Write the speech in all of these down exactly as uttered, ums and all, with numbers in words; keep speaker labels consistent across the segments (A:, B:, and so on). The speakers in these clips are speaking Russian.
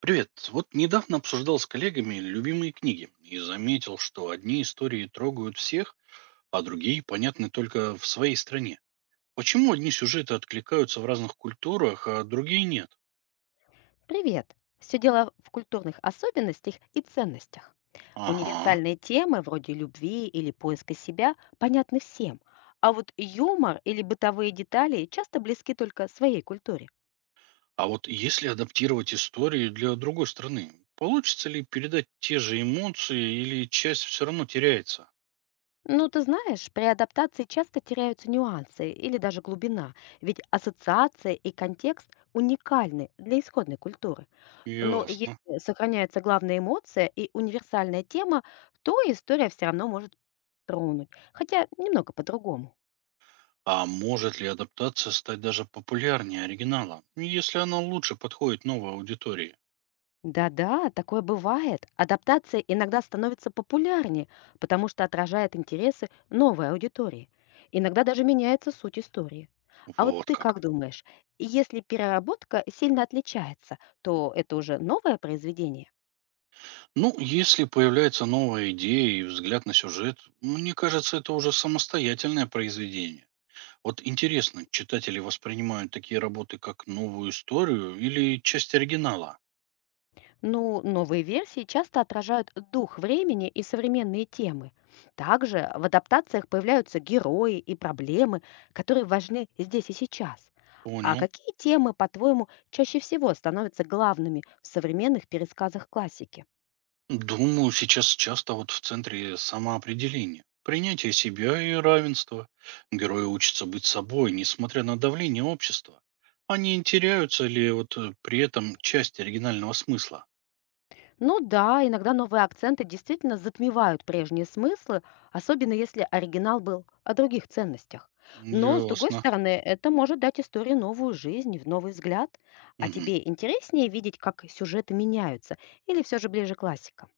A: Привет. Вот недавно обсуждал с коллегами любимые книги и заметил, что одни истории трогают всех, а другие понятны только в своей стране. Почему одни сюжеты откликаются в разных культурах, а другие нет?
B: Привет! Все дело в культурных особенностях и ценностях.
A: Ага.
B: Универсальные темы вроде любви или поиска себя понятны всем, а вот юмор или бытовые детали часто близки только своей культуре.
A: А вот если адаптировать истории для другой страны, получится ли передать те же эмоции или часть все равно теряется?
B: Ну, ты знаешь, при адаптации часто теряются нюансы или даже глубина, ведь ассоциация и контекст уникальны для исходной культуры. Но
A: Ясно.
B: если сохраняется главная эмоция и универсальная тема, то история все равно может тронуть, хотя немного по-другому.
A: А может ли адаптация стать даже популярнее оригинала, если она лучше подходит новой аудитории?
B: Да-да, такое бывает. Адаптация иногда становится популярнее, потому что отражает интересы новой аудитории. Иногда даже меняется суть истории. А вот
A: Вот
B: ты как
A: как.
B: думаешь, если переработка сильно отличается, то это уже новое произведение?
A: Ну, если появляется новая идея и взгляд на сюжет, мне кажется, это уже самостоятельное произведение. Вот интересно, читатели воспринимают такие работы как новую историю или часть оригинала?
B: Ну, новые версии часто отражают дух времени и современные темы. Также в адаптациях появляются герои и проблемы, которые важны здесь и сейчас. А
A: Понял.
B: какие темы, по-твоему, чаще всего становятся главными в современных пересказах классики?
A: Думаю, сейчас часто вот в центре самоопределение. Принятие себя и равенство. Герои учатся быть собой, несмотря на давление общества. Они не теряются ли вот э, при этом часть оригинального смысла?
B: Ну да, иногда новые акценты действительно затмевают прежние смыслы, особенно если оригинал был о других ценностях. Но, с другой
A: Ясно.
B: стороны, это может дать истории новую жизнь, в новый взгляд. А
A: Мгм.
B: тебе интереснее видеть, как сюжеты меняются, или все же ближе классика?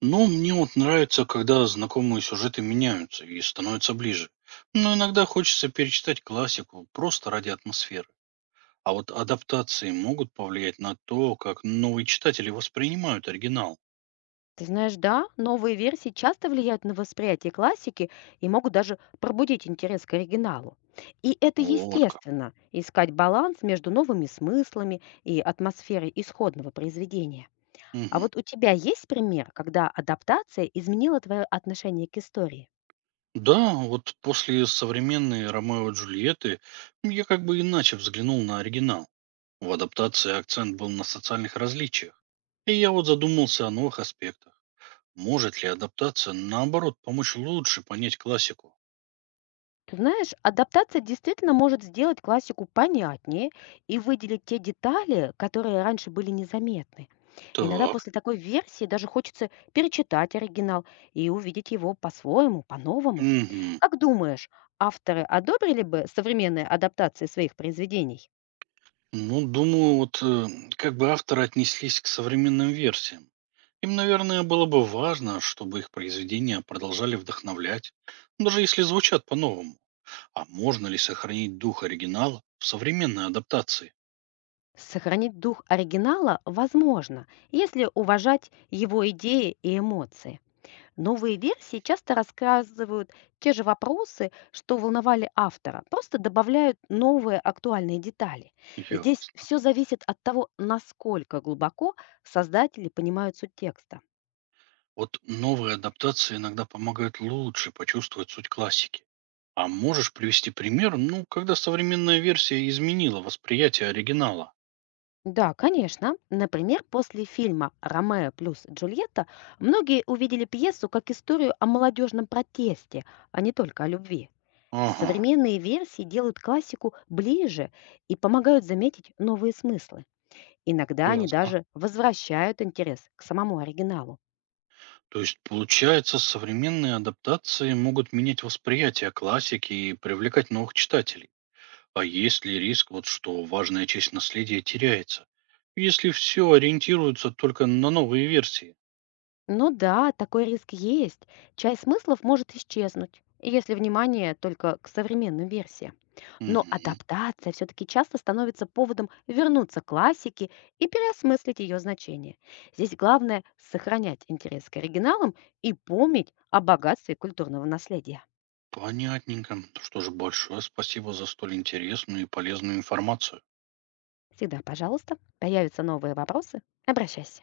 A: Ну, мне вот нравится, когда знакомые сюжеты меняются и становятся ближе. Но иногда хочется перечитать классику просто ради атмосферы. А вот адаптации могут повлиять на то, как новые читатели воспринимают оригинал.
B: Ты знаешь, да, новые версии часто влияют на восприятие классики и могут даже пробудить интерес к оригиналу. И это
A: Вот как.
B: естественно, искать баланс между новыми смыслами и атмосферой исходного произведения. А
A: Мгм.
B: вот у тебя есть пример, когда адаптация изменила твое отношение к истории?
A: Да, вот после современной Ромео и Джульетты я как бы иначе взглянул на оригинал. В адаптации акцент был на социальных различиях. И я вот задумался о новых аспектах. Может ли адаптация, наоборот, помочь лучше понять классику?
B: Ты знаешь, адаптация действительно может сделать классику понятнее и выделить те детали, которые раньше были незаметны. Иногда
A: Так.
B: после такой версии даже хочется перечитать оригинал и увидеть его по-своему, по-новому.
A: Мгм.
B: Как думаешь, авторы одобрили бы современные адаптации своих произведений?
A: Ну, думаю, вот э, как бы авторы отнеслись к современным версиям. Им, наверное, было бы важно, чтобы их произведения продолжали вдохновлять, даже если звучат по-новому. А можно ли сохранить дух оригинала в современной адаптации?
B: Сохранить дух оригинала возможно, если уважать его идеи и эмоции. Новые версии часто рассказывают те же вопросы, что волновали автора, просто добавляют новые актуальные детали. Здесь
A: Ясно.
B: все зависит от того, насколько глубоко создатели понимают суть текста.
A: Вот новые адаптации иногда помогают лучше почувствовать суть классики. А можешь привести пример, ну, когда современная версия изменила восприятие оригинала?
B: Да, конечно. Например, после фильма «Ромео плюс Джульетта» многие увидели пьесу как историю о молодежном протесте, а не только о любви.
A: Ага,
B: Современные версии делают классику ближе и помогают заметить новые смыслы. Иногда они
A: ясно.
B: даже возвращают интерес к самому оригиналу.
A: То есть, получается, современные адаптации могут менять восприятие классики и привлекать новых читателей. А есть ли риск, вот, что важная часть наследия теряется, если все ориентируется только на новые версии?
B: Ну да, такой риск есть. Чай смыслов может исчезнуть, если внимание только к современным версиям. Но
A: Мгм.
B: адаптация все-таки часто становится поводом вернуться к классике и переосмыслить ее значение. Здесь главное сохранять интерес к оригиналам и помнить о богатстве культурного наследия.
A: Понятненько. Ну что ж, большое спасибо за столь интересную и полезную информацию.
B: Всегда, пожалуйста, появятся новые вопросы, обращайся.